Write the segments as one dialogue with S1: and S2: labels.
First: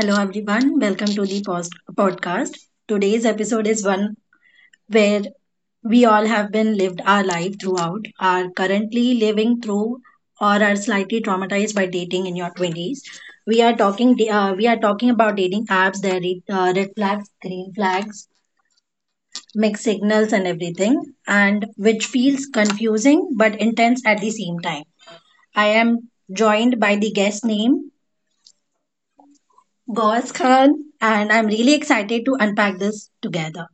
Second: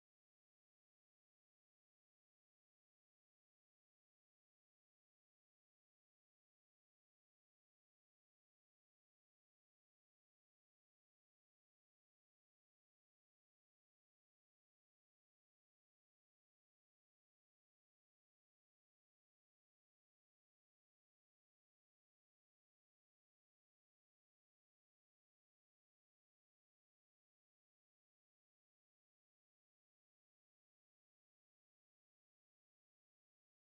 S1: Hello, everyone. Welcome to the podcast. Today's episode is one where we all have been lived our life throughout, are currently living through, or are slightly traumatized by dating in your 20s. We are talking about dating apps, red flags, green flags, mixed signals, and everything, and which feels confusing but intense at the same time. I am joined by the guest name Gauze Khan, and I'm really excited to unpack this together.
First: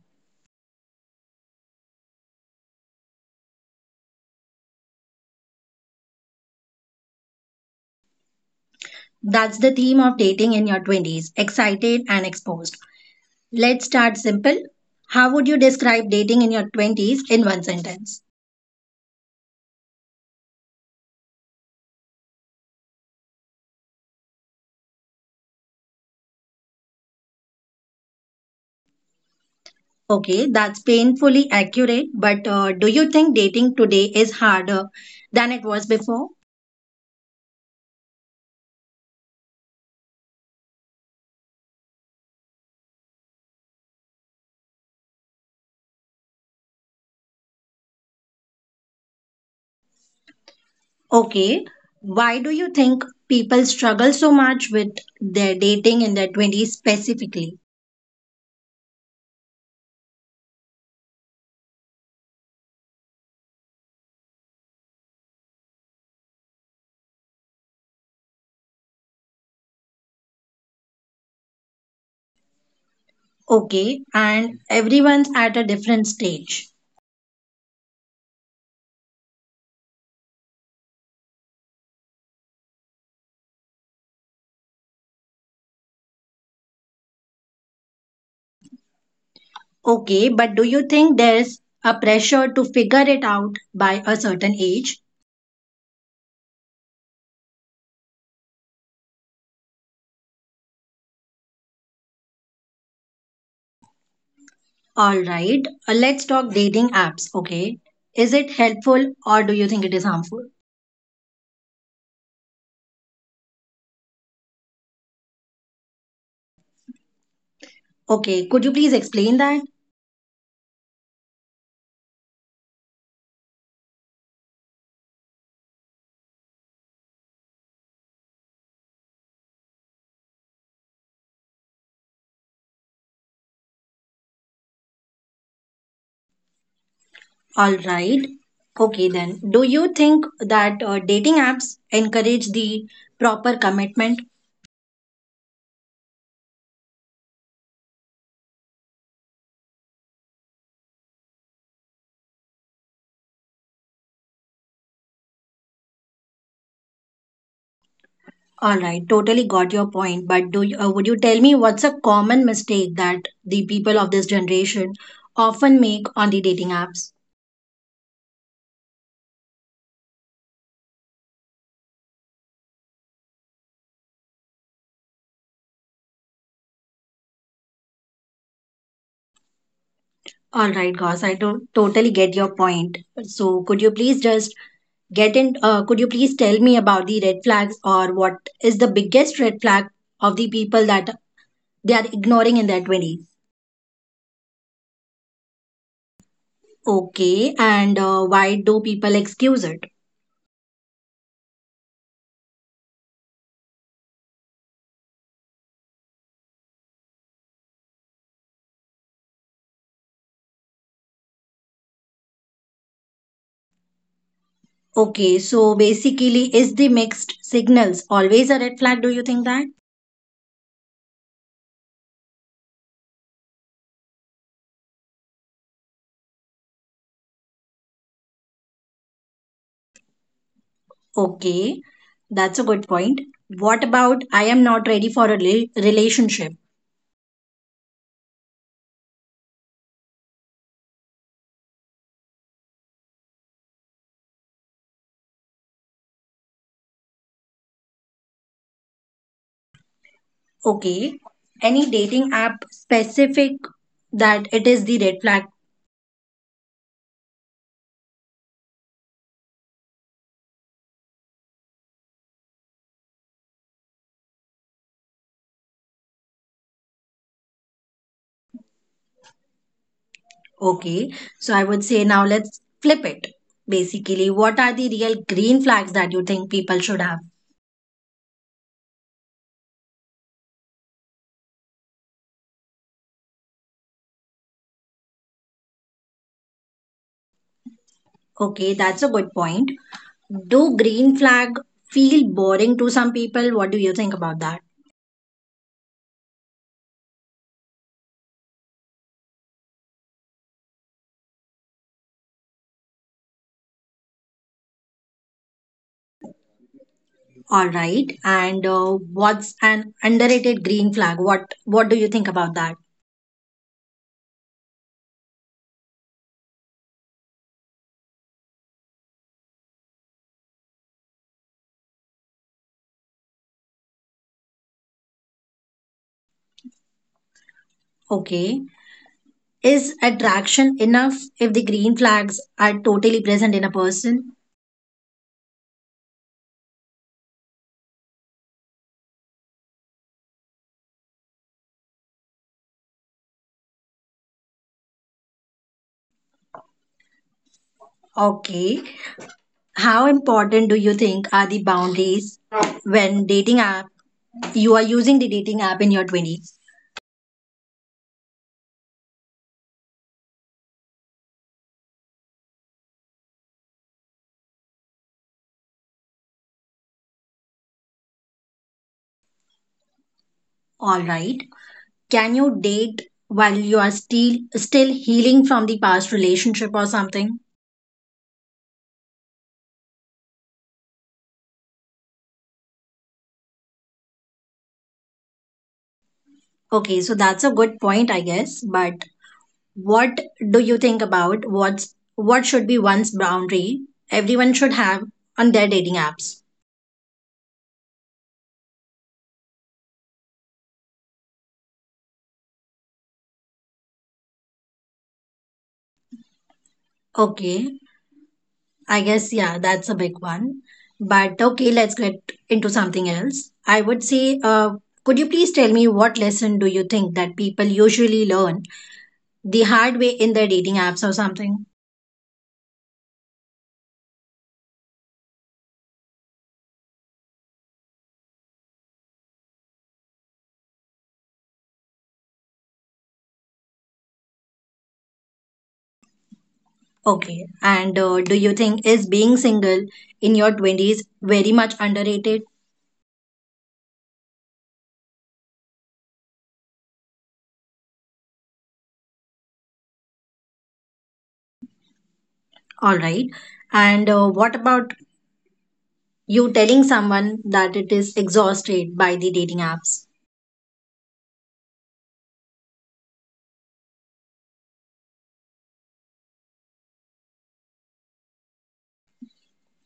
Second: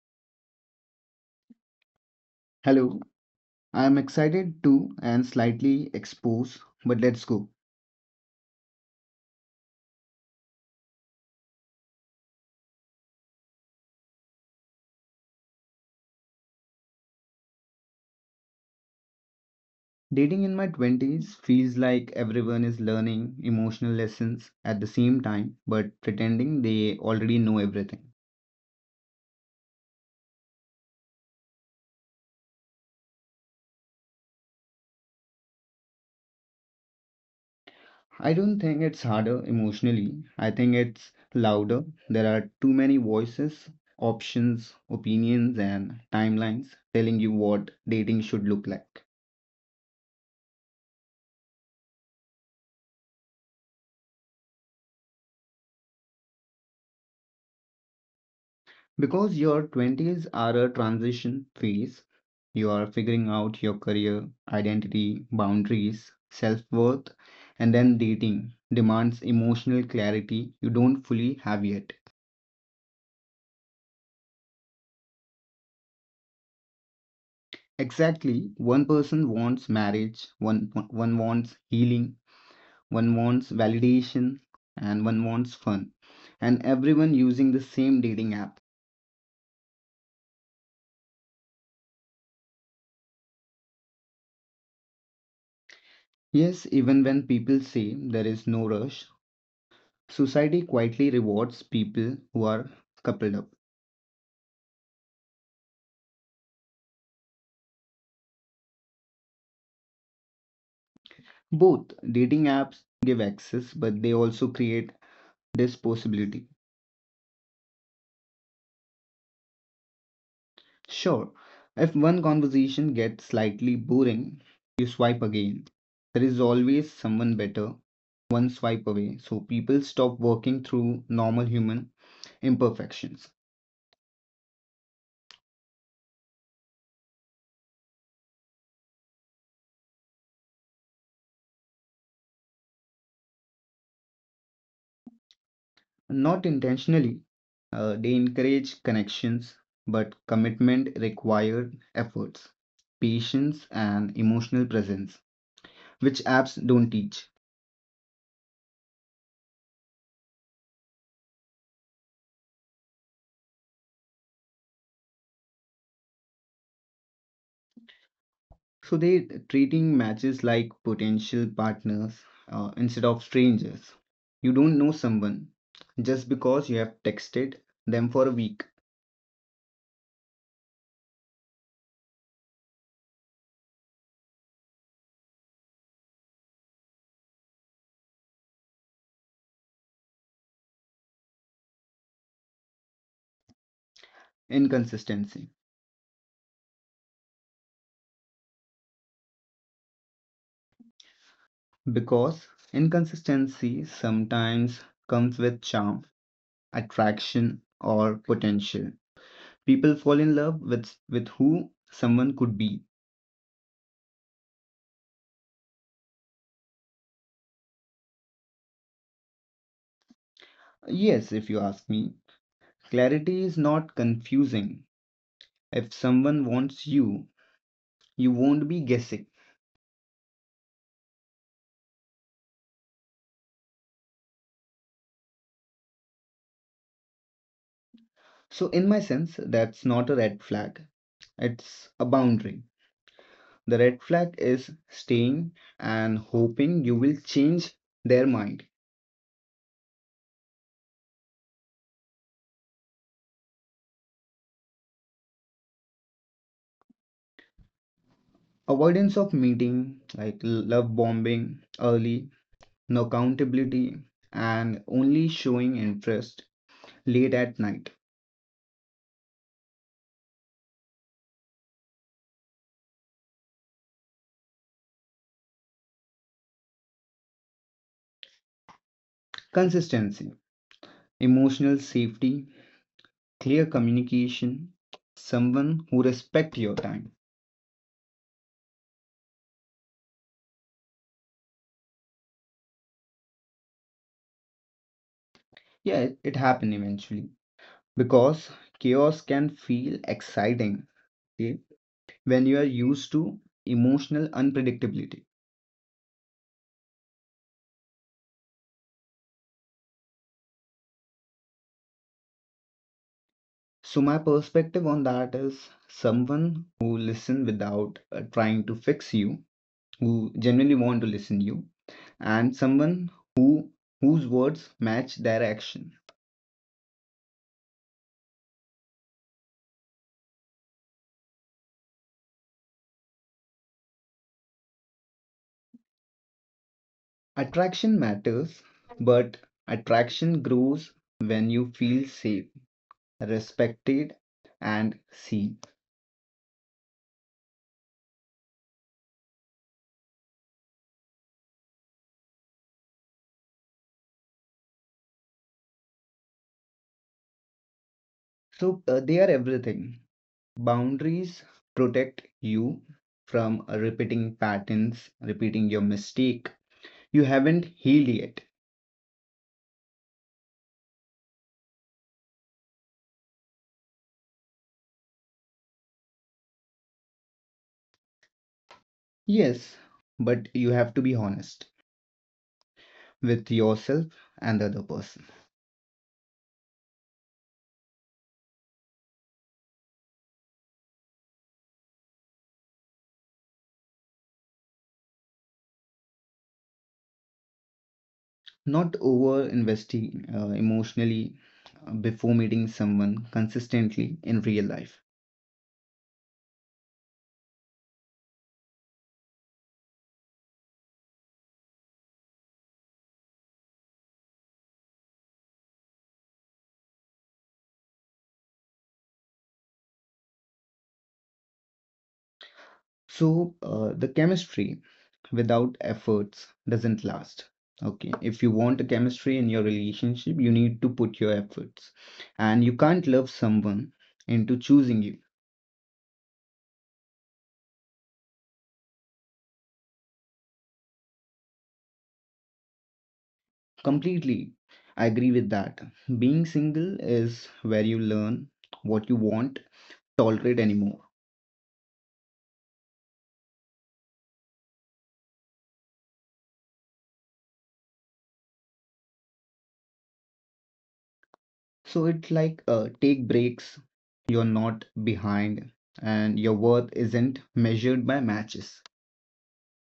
S2: Hello, I am excited too and slightly exposed, but let's go.
S1: That's the theme of dating in your 20s, excited and exposed. Let's start simple. How would you describe dating in your 20s in one sentence?
S2: Dating in my 20s feels like everyone is learning emotional lessons at the same time, but pretending they already know everything.
S1: Okay, that's painfully accurate, but do you think dating today is harder than it was before?
S2: I don't think it's harder emotionally, I think it's louder. There are too many voices, options, opinions, and timelines telling you what dating should look like.
S1: Okay, why do you think people struggle so much with their dating in their 20s specifically?
S2: Because your 20s are a transition phase, you are figuring out your career, identity, boundaries, self worth, and then dating demands emotional clarity you don't fully have yet.
S1: Okay, and everyone's at a different stage.
S2: Exactly, one person wants marriage, one wants healing, one wants validation, and one wants fun. And everyone using the same dating app.
S1: Okay, but do you think there's a pressure to figure it out by a certain age?
S2: Yes, even when people say there is no rush, society quietly rewards people who are coupled up.
S1: All right, let's talk dating apps. Okay, is it helpful or do you think it is harmful?
S2: Both dating apps give access, but they also create this possibility.
S1: Okay, could you please explain that?
S2: Sure, if one conversation gets slightly boring, you swipe again. There is always someone better, one swipe away. So people stop working through normal human imperfections.
S1: All right. Okay, then, do you think that dating apps encourage the proper commitment?
S2: Not intentionally, they encourage connections, but commitment required efforts, patience, and emotional presence, which apps don't teach.
S1: All right, totally got your point. But would you tell me what's a common mistake that the people of this generation often make on the dating apps?
S2: So they treating matches like potential partners instead of strangers. You don't know someone just because you have texted them for a week.
S1: All right, Gauss, I don't totally get your point. So, could you please just get in? Could you please tell me about the red flags, or what is the biggest red flag of the people that they are ignoring in their 20s?
S2: Inconsistency.
S1: Okay, and why do people excuse it?
S2: Because inconsistency sometimes comes with charm, attraction, or potential. People fall in love with who someone could be.
S1: Okay, so basically, is the mixed signals always a red flag? Do you think that?
S2: Yes, if you ask me, clarity is not confusing. If someone wants you, you won't be guessing.
S1: Okay, that's a good point. What about I am not ready for a relationship?
S2: So, in my sense, that's not a red flag, it's a boundary. The red flag is staying and hoping you will change their mind.
S1: Okay. Any dating app specific that it is the red flag?
S2: Avoidance of meeting, like love bombing early, no accountability, and only showing interest late at night.
S1: Okay. So I would say now let's flip it. Basically, what are the real green flags that you think people should have?
S2: Consistency, emotional safety, clear communication, someone who respects your time.
S1: Okay, that's a good point. Do green flag feel boring to some people? What do you think about that?
S2: Yeah, it happened eventually, because chaos can feel exciting, okay, when you are used to emotional unpredictability.
S1: All right. And what's an underrated green flag? What do you think about that?
S2: So, my perspective on that is someone who listen without trying to fix you, who genuinely want to listen you, and someone whose words match their action.
S1: Okay. Is attraction enough if the green flags are totally present in a person?
S2: Attraction matters, but attraction grows when you feel safe, respected, and seen.
S1: Okay. How important do you think are the boundaries when dating app you are using the dating app in your 20s?
S2: So, they are everything. Boundaries protect you from repeating patterns, repeating your mistake. You haven't healed yet.
S1: All right. Can you date while you are still healing from the past relationship or something?
S2: Yes, but you have to be honest with yourself and the other person.
S1: Okay, so that's a good point, I guess, but what do you think about what's what should be one's boundary everyone should have on their dating apps?
S2: Not over investing emotionally before meeting someone consistently in real life.
S1: Okay, I guess, yeah, that's a big one. But okay, let's get into something else. I would say, could you please tell me what lesson do you think that people usually learn the hard way in their dating apps or something?
S2: So, the chemistry without efforts doesn't last. Okay, if you want a chemistry in your relationship, you need to put your efforts. And you can't love someone into choosing you
S1: Okay. And do you think is being single in your 20s very much underrated?
S2: completely. I agree with that. Being single is where you learn what you want, tolerate anymore.
S1: All right. And what about you telling someone that it is exhausted by the dating apps?
S2: So it's like take breaks, you're not behind, and your worth isn't measured by matches.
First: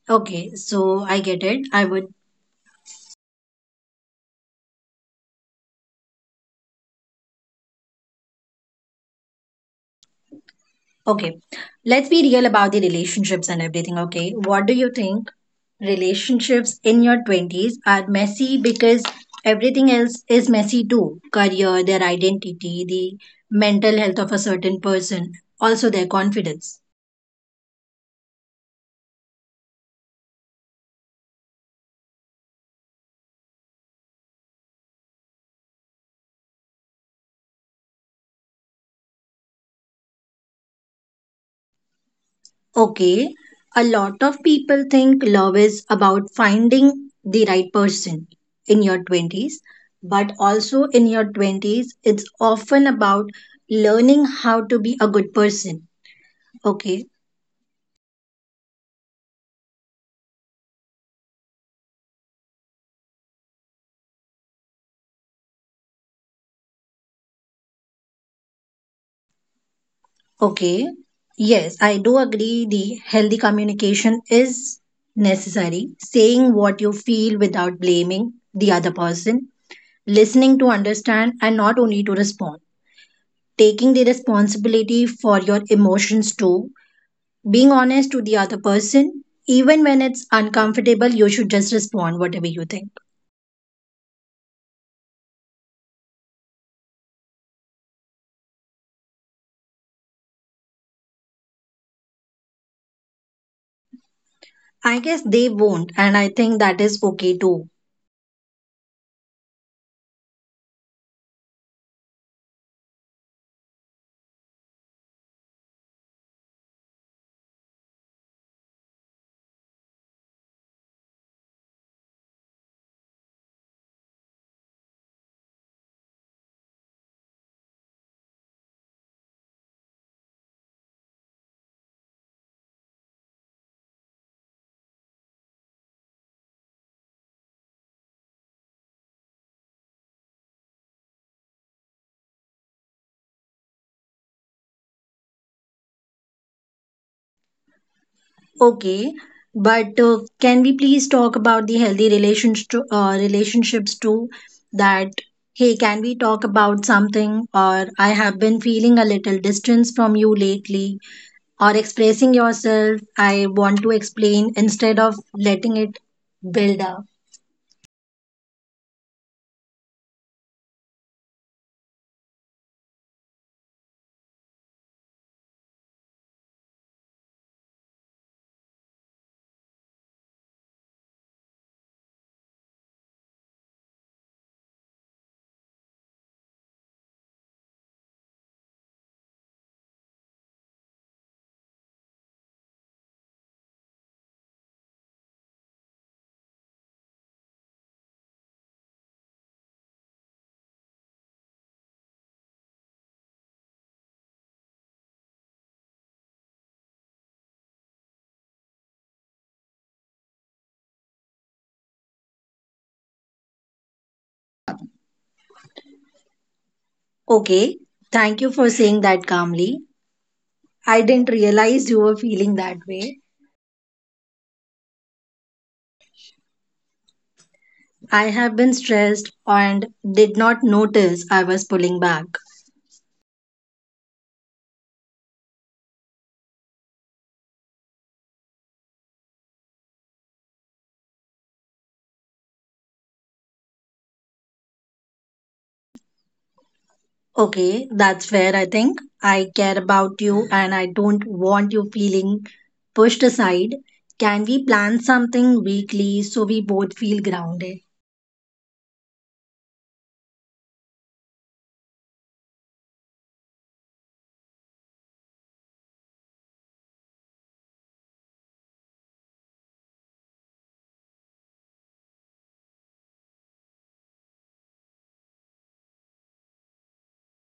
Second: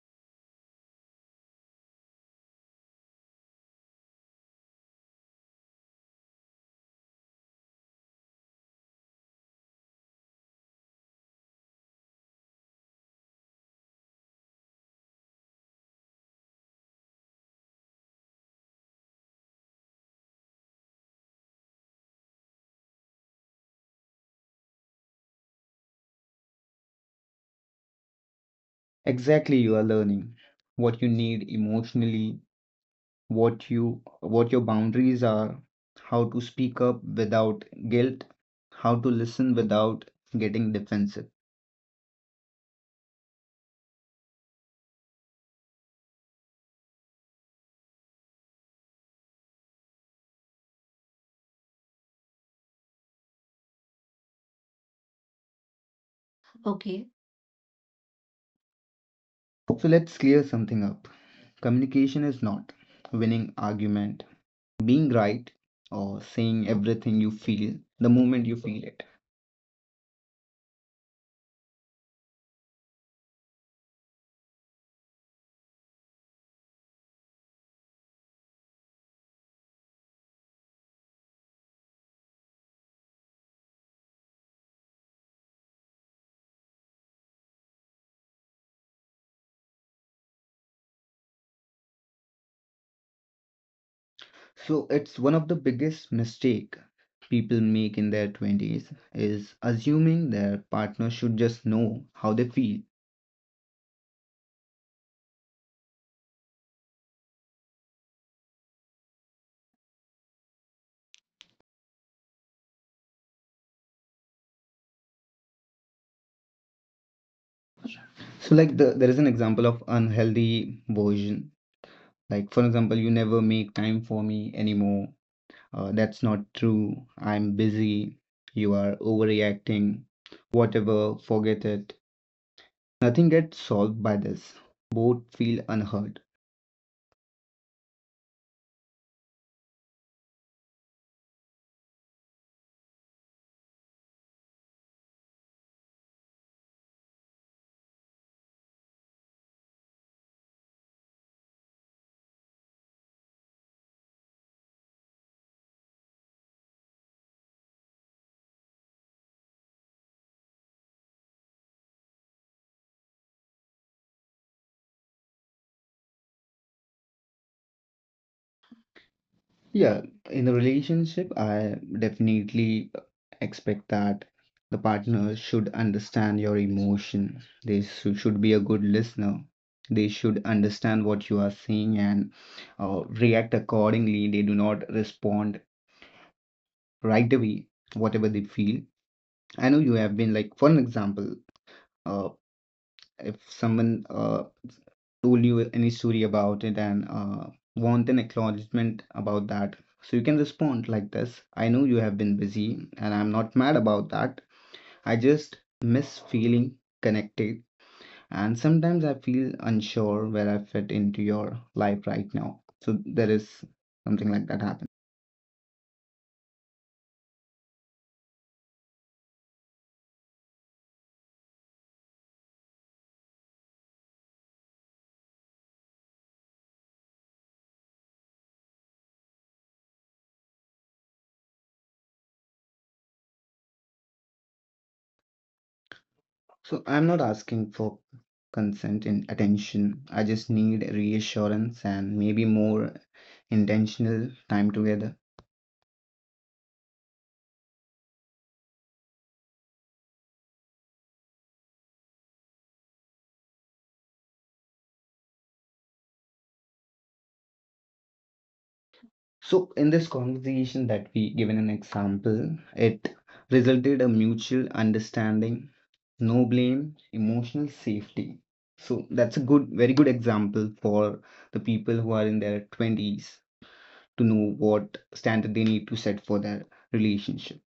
S1: Okay, so I get it. I would Okay, let's be real about the relationships and everything. Okay, what do you think? Relationships in your 20s are messy because everything else is messy too, career, their identity, the mental health of a certain person, also their confidence.
S2: Exactly, you are learning what you need emotionally, what your boundaries are, how to speak up without guilt, how to listen without getting defensive.
S1: Okay, a lot of people think love is about finding the right person in your 20s, but also in your 20s, it's often about learning how to be a good person, okay.
S2: Okay. So let's clear something up. Communication is not winning argument, being right, or saying everything you feel the moment you feel it.
S1: Okay. Yes, I do agree the healthy communication is necessary. Saying what you feel without blaming the other person, listening to understand and not only to respond, taking the responsibility for your emotions too, being honest to the other person, even when it's uncomfortable, you should just respond whatever you think.
S2: So it's one of the biggest mistake people make in their 20s is assuming their partner should just know how they feel.
S1: I guess they won't, and I think that is okay too.
S2: So like there is an example of unhealthy version. Like for example, you never make time for me anymore. That's not true. I'm busy. You are overreacting. Whatever, forget it. Nothing gets solved by this. Both feel unheard.
S1: Okay, but can we please talk about the healthy relationships too? That, hey, can we talk about something? Or I have been feeling a little distance from you lately. Or expressing yourself, I want to explain instead of letting it build up.
S2: Yeah, in a relationship, I definitely expect that the partner should understand your emotion. Should be a good listener. They should understand what you are saying and react accordingly. They do not respond right away, whatever they feel. I know you have been like, for an example, uh, if someone told you any story about it and want an acknowledgement about that. So you can respond like this: I know you have been busy, and I'm not mad about that. I just miss feeling connected, and sometimes I feel unsure where I fit into your life right now. So there is something like that happen.
S1: Okay, thank you for saying that calmly. I didn't realize you were feeling that way. I have been stressed and did not notice I was pulling back.
S2: So I'm not asking for consent and attention. I just need reassurance and maybe more intentional time together.
S1: Okay, that's fair, I think. I care about you and I don't want you feeling pushed aside. Can we plan something weekly so we both feel grounded?
S2: So in this conversation that we given an example, it resulted a mutual understanding, no blame, emotional safety. So that's a good, very good example for the people who are in their 20s to know what standard they need to set for their relationship.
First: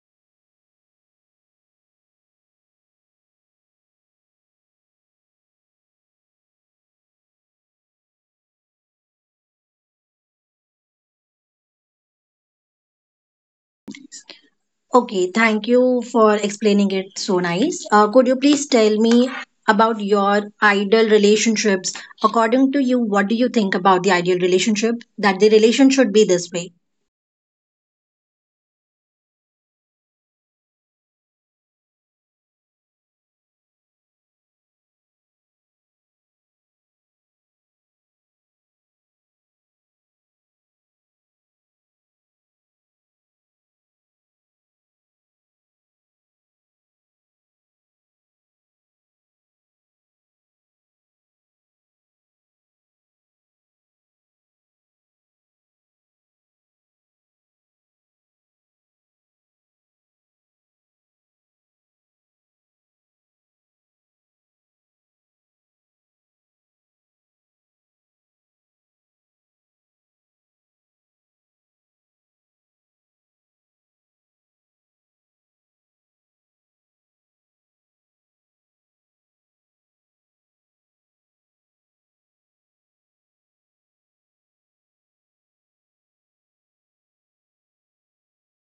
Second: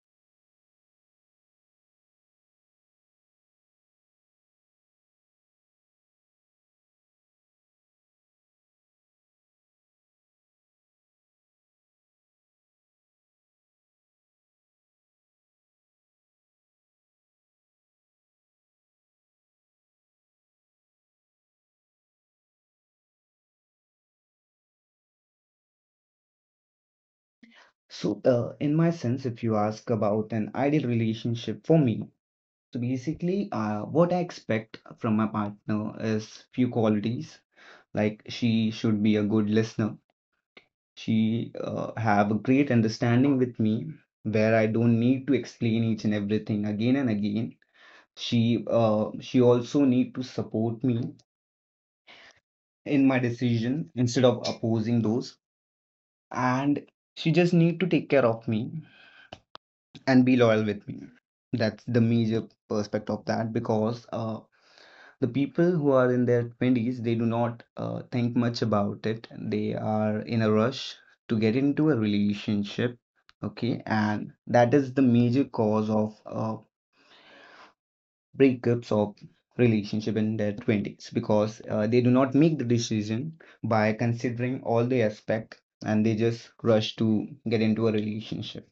S1: Okay, thank you for explaining it so nice. Could you please tell me about your ideal relationships? According to you, what do you think about the ideal relationship? That the relation should be this way.
S2: So in my sense, if you ask about an ideal relationship for me, so basically what I expect from my partner is few qualities like she should be a good listener. She have a great understanding with me where I don't need to explain each and everything again and again. She also need to support me in my decision instead of opposing those, and she just need to take care of me and be loyal with me. That's the major perspective of that because the people who are in their 20s, they do not think much about it, they are in a rush to get into a relationship, okay, and that is the major cause of breakups of relationship in their 20s because they do not make the decision by considering all the aspect, and they just rush to get into a relationship,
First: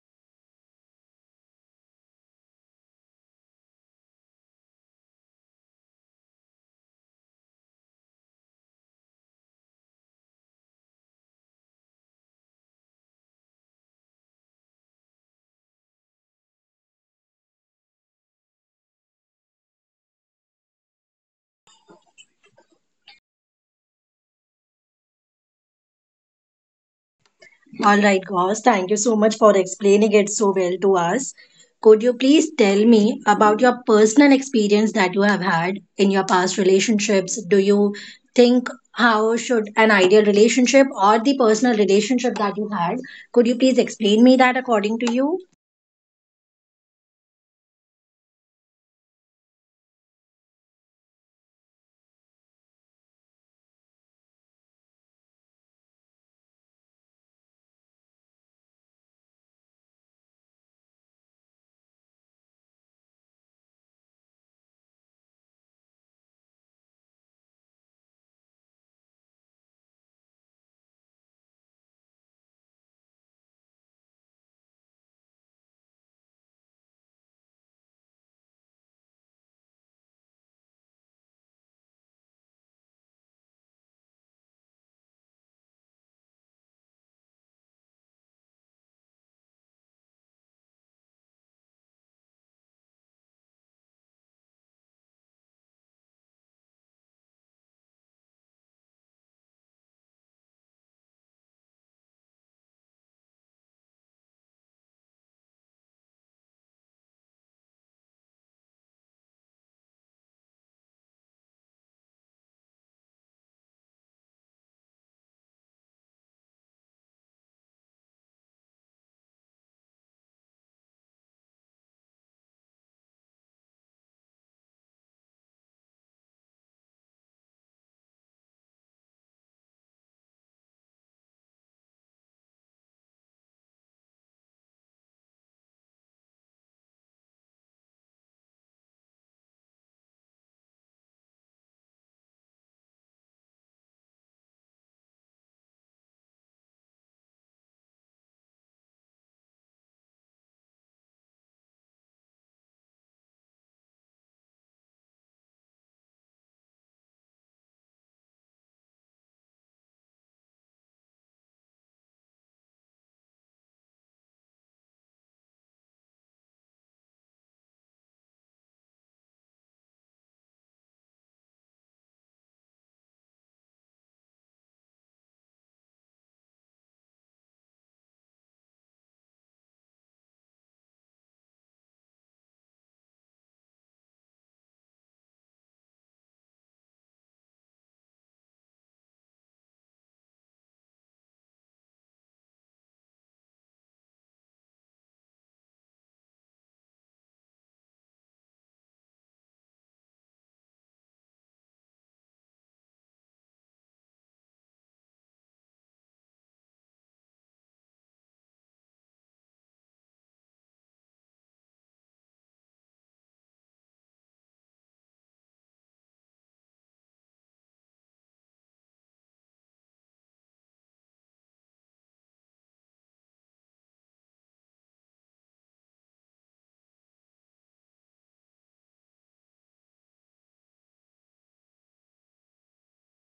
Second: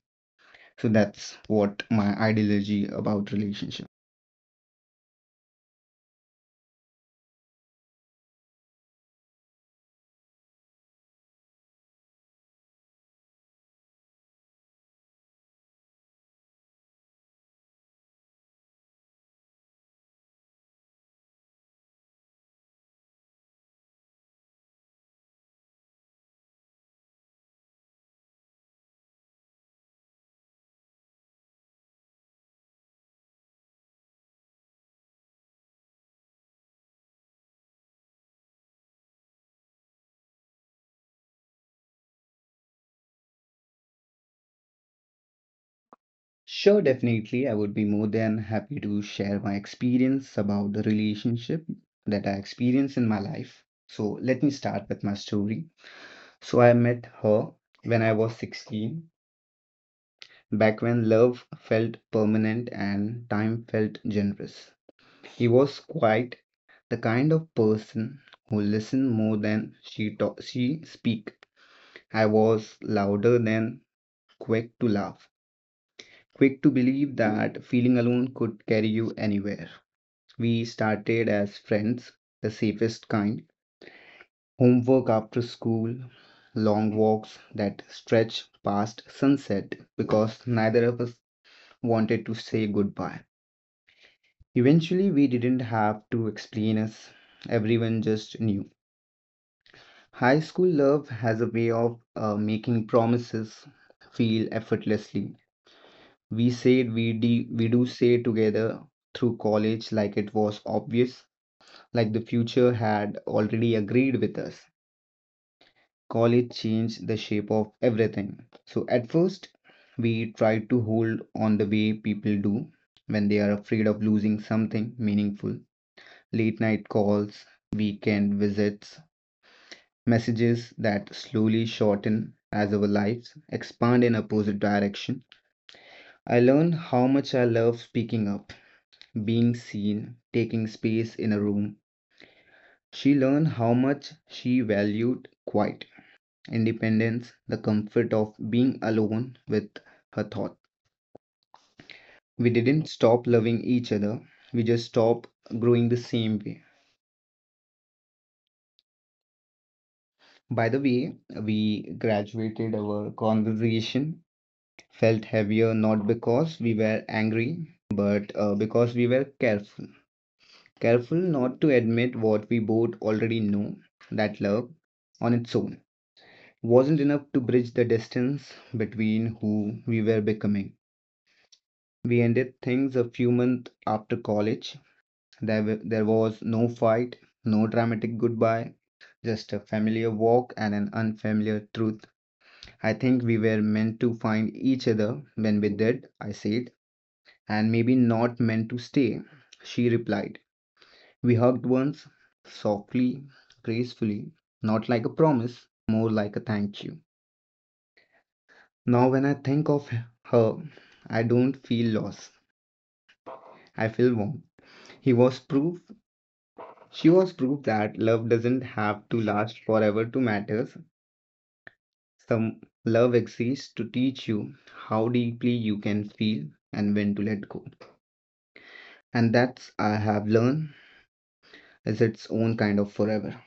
S2: so that's what my ideology about relationship.
S1: All right, Gauss, thank you so much for explaining it so well to us. Could you please tell me about your personal experience that you have had in your past relationships? Do you think how should an ideal relationship or the personal relationship that you had? Could you please explain me that according to you?
S2: Sure, definitely. I would be more than happy to share my experience about the relationship that I experienced in my life. So, let me start with my story. So, I met her when I was 16, back when love felt permanent and time felt generous. He was quite the kind of person who listened more than she speak. I was louder than quick to laugh, quick to believe that feeling alone could carry you anywhere. We started as friends, the safest kind. Homework after school, long walks that stretch past sunset because neither of us wanted to say goodbye. Eventually, we didn't have to explain us, everyone just knew. High school love has a way of making promises feel effortlessly. We said we, de- We do say together through college like it was obvious, like the future had already agreed with us. College changed the shape of everything. So at first, we tried to hold on the way people do when they are afraid of losing something meaningful. Late night calls, weekend visits, messages that slowly shorten as our lives expand in opposite direction. I learned how much I love speaking up, being seen, taking space in a room. She learned how much she valued quiet independence, the comfort of being alone with her thoughts. We didn't stop loving each other, we just stopped growing the same way. By the way, we graduated our conversation, felt heavier not because we were angry, but because we were careful. Careful not to admit what we both already know, that love on its own wasn't enough to bridge the distance between who we were becoming. We ended things a few months after college. There was no fight, no dramatic goodbye, just a familiar walk and an unfamiliar truth. "I think we were meant to find each other when we did," I said, "and maybe not meant to stay," she replied. We hugged once, softly, gracefully, not like a promise, more like a thank you. Now, when I think of her, I don't feel loss, I feel warm. He was proof She was proof that love doesn't have to last forever to matter. Some love exists to teach you how deeply you can feel and when to let go. And that's I have learned is its own kind of forever.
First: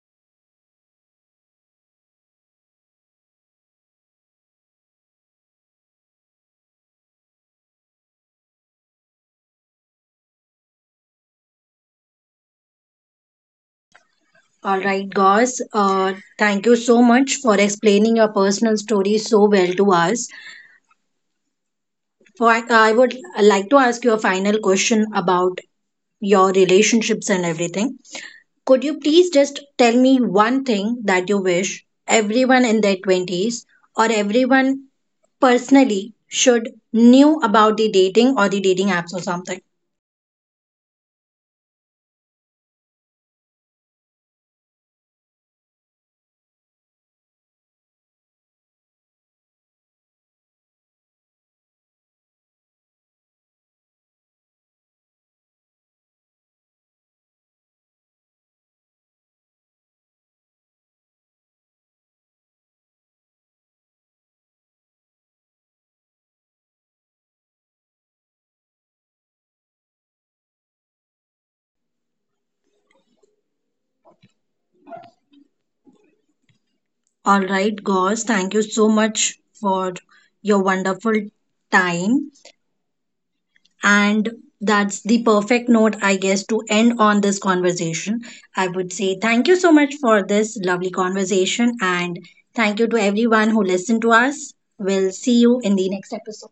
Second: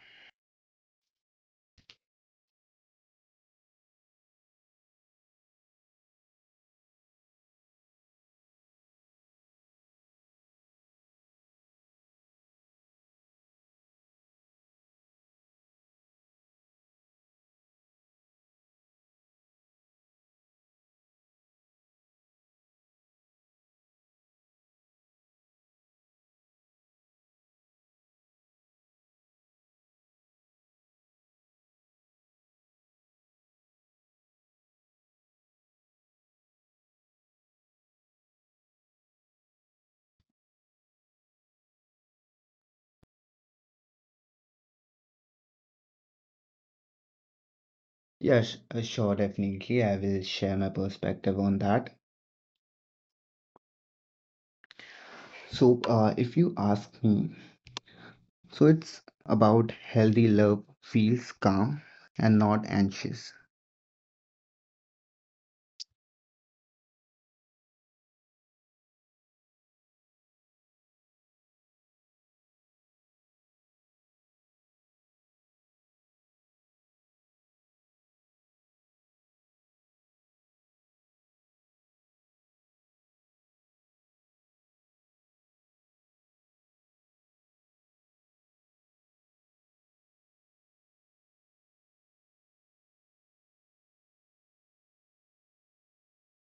S1: All right, Gauss, thank you so much for explaining your personal story so well to us. For, I would like to ask you a final question about your relationships and everything. Could you please just tell me one thing that you wish everyone in their 20s or everyone personally should knew about the dating or the dating apps or something?
S2: Yes, sure, definitely. I will share my perspective on that. So, if you ask me, so it's about healthy love feels calm and not anxious.
S1: All right, Gauze, thank you so much for your wonderful time. And that's the perfect note, I guess, to end on this conversation. I would say thank you so much for this lovely conversation and thank you to everyone who listened to us. We'll see you in the next episode.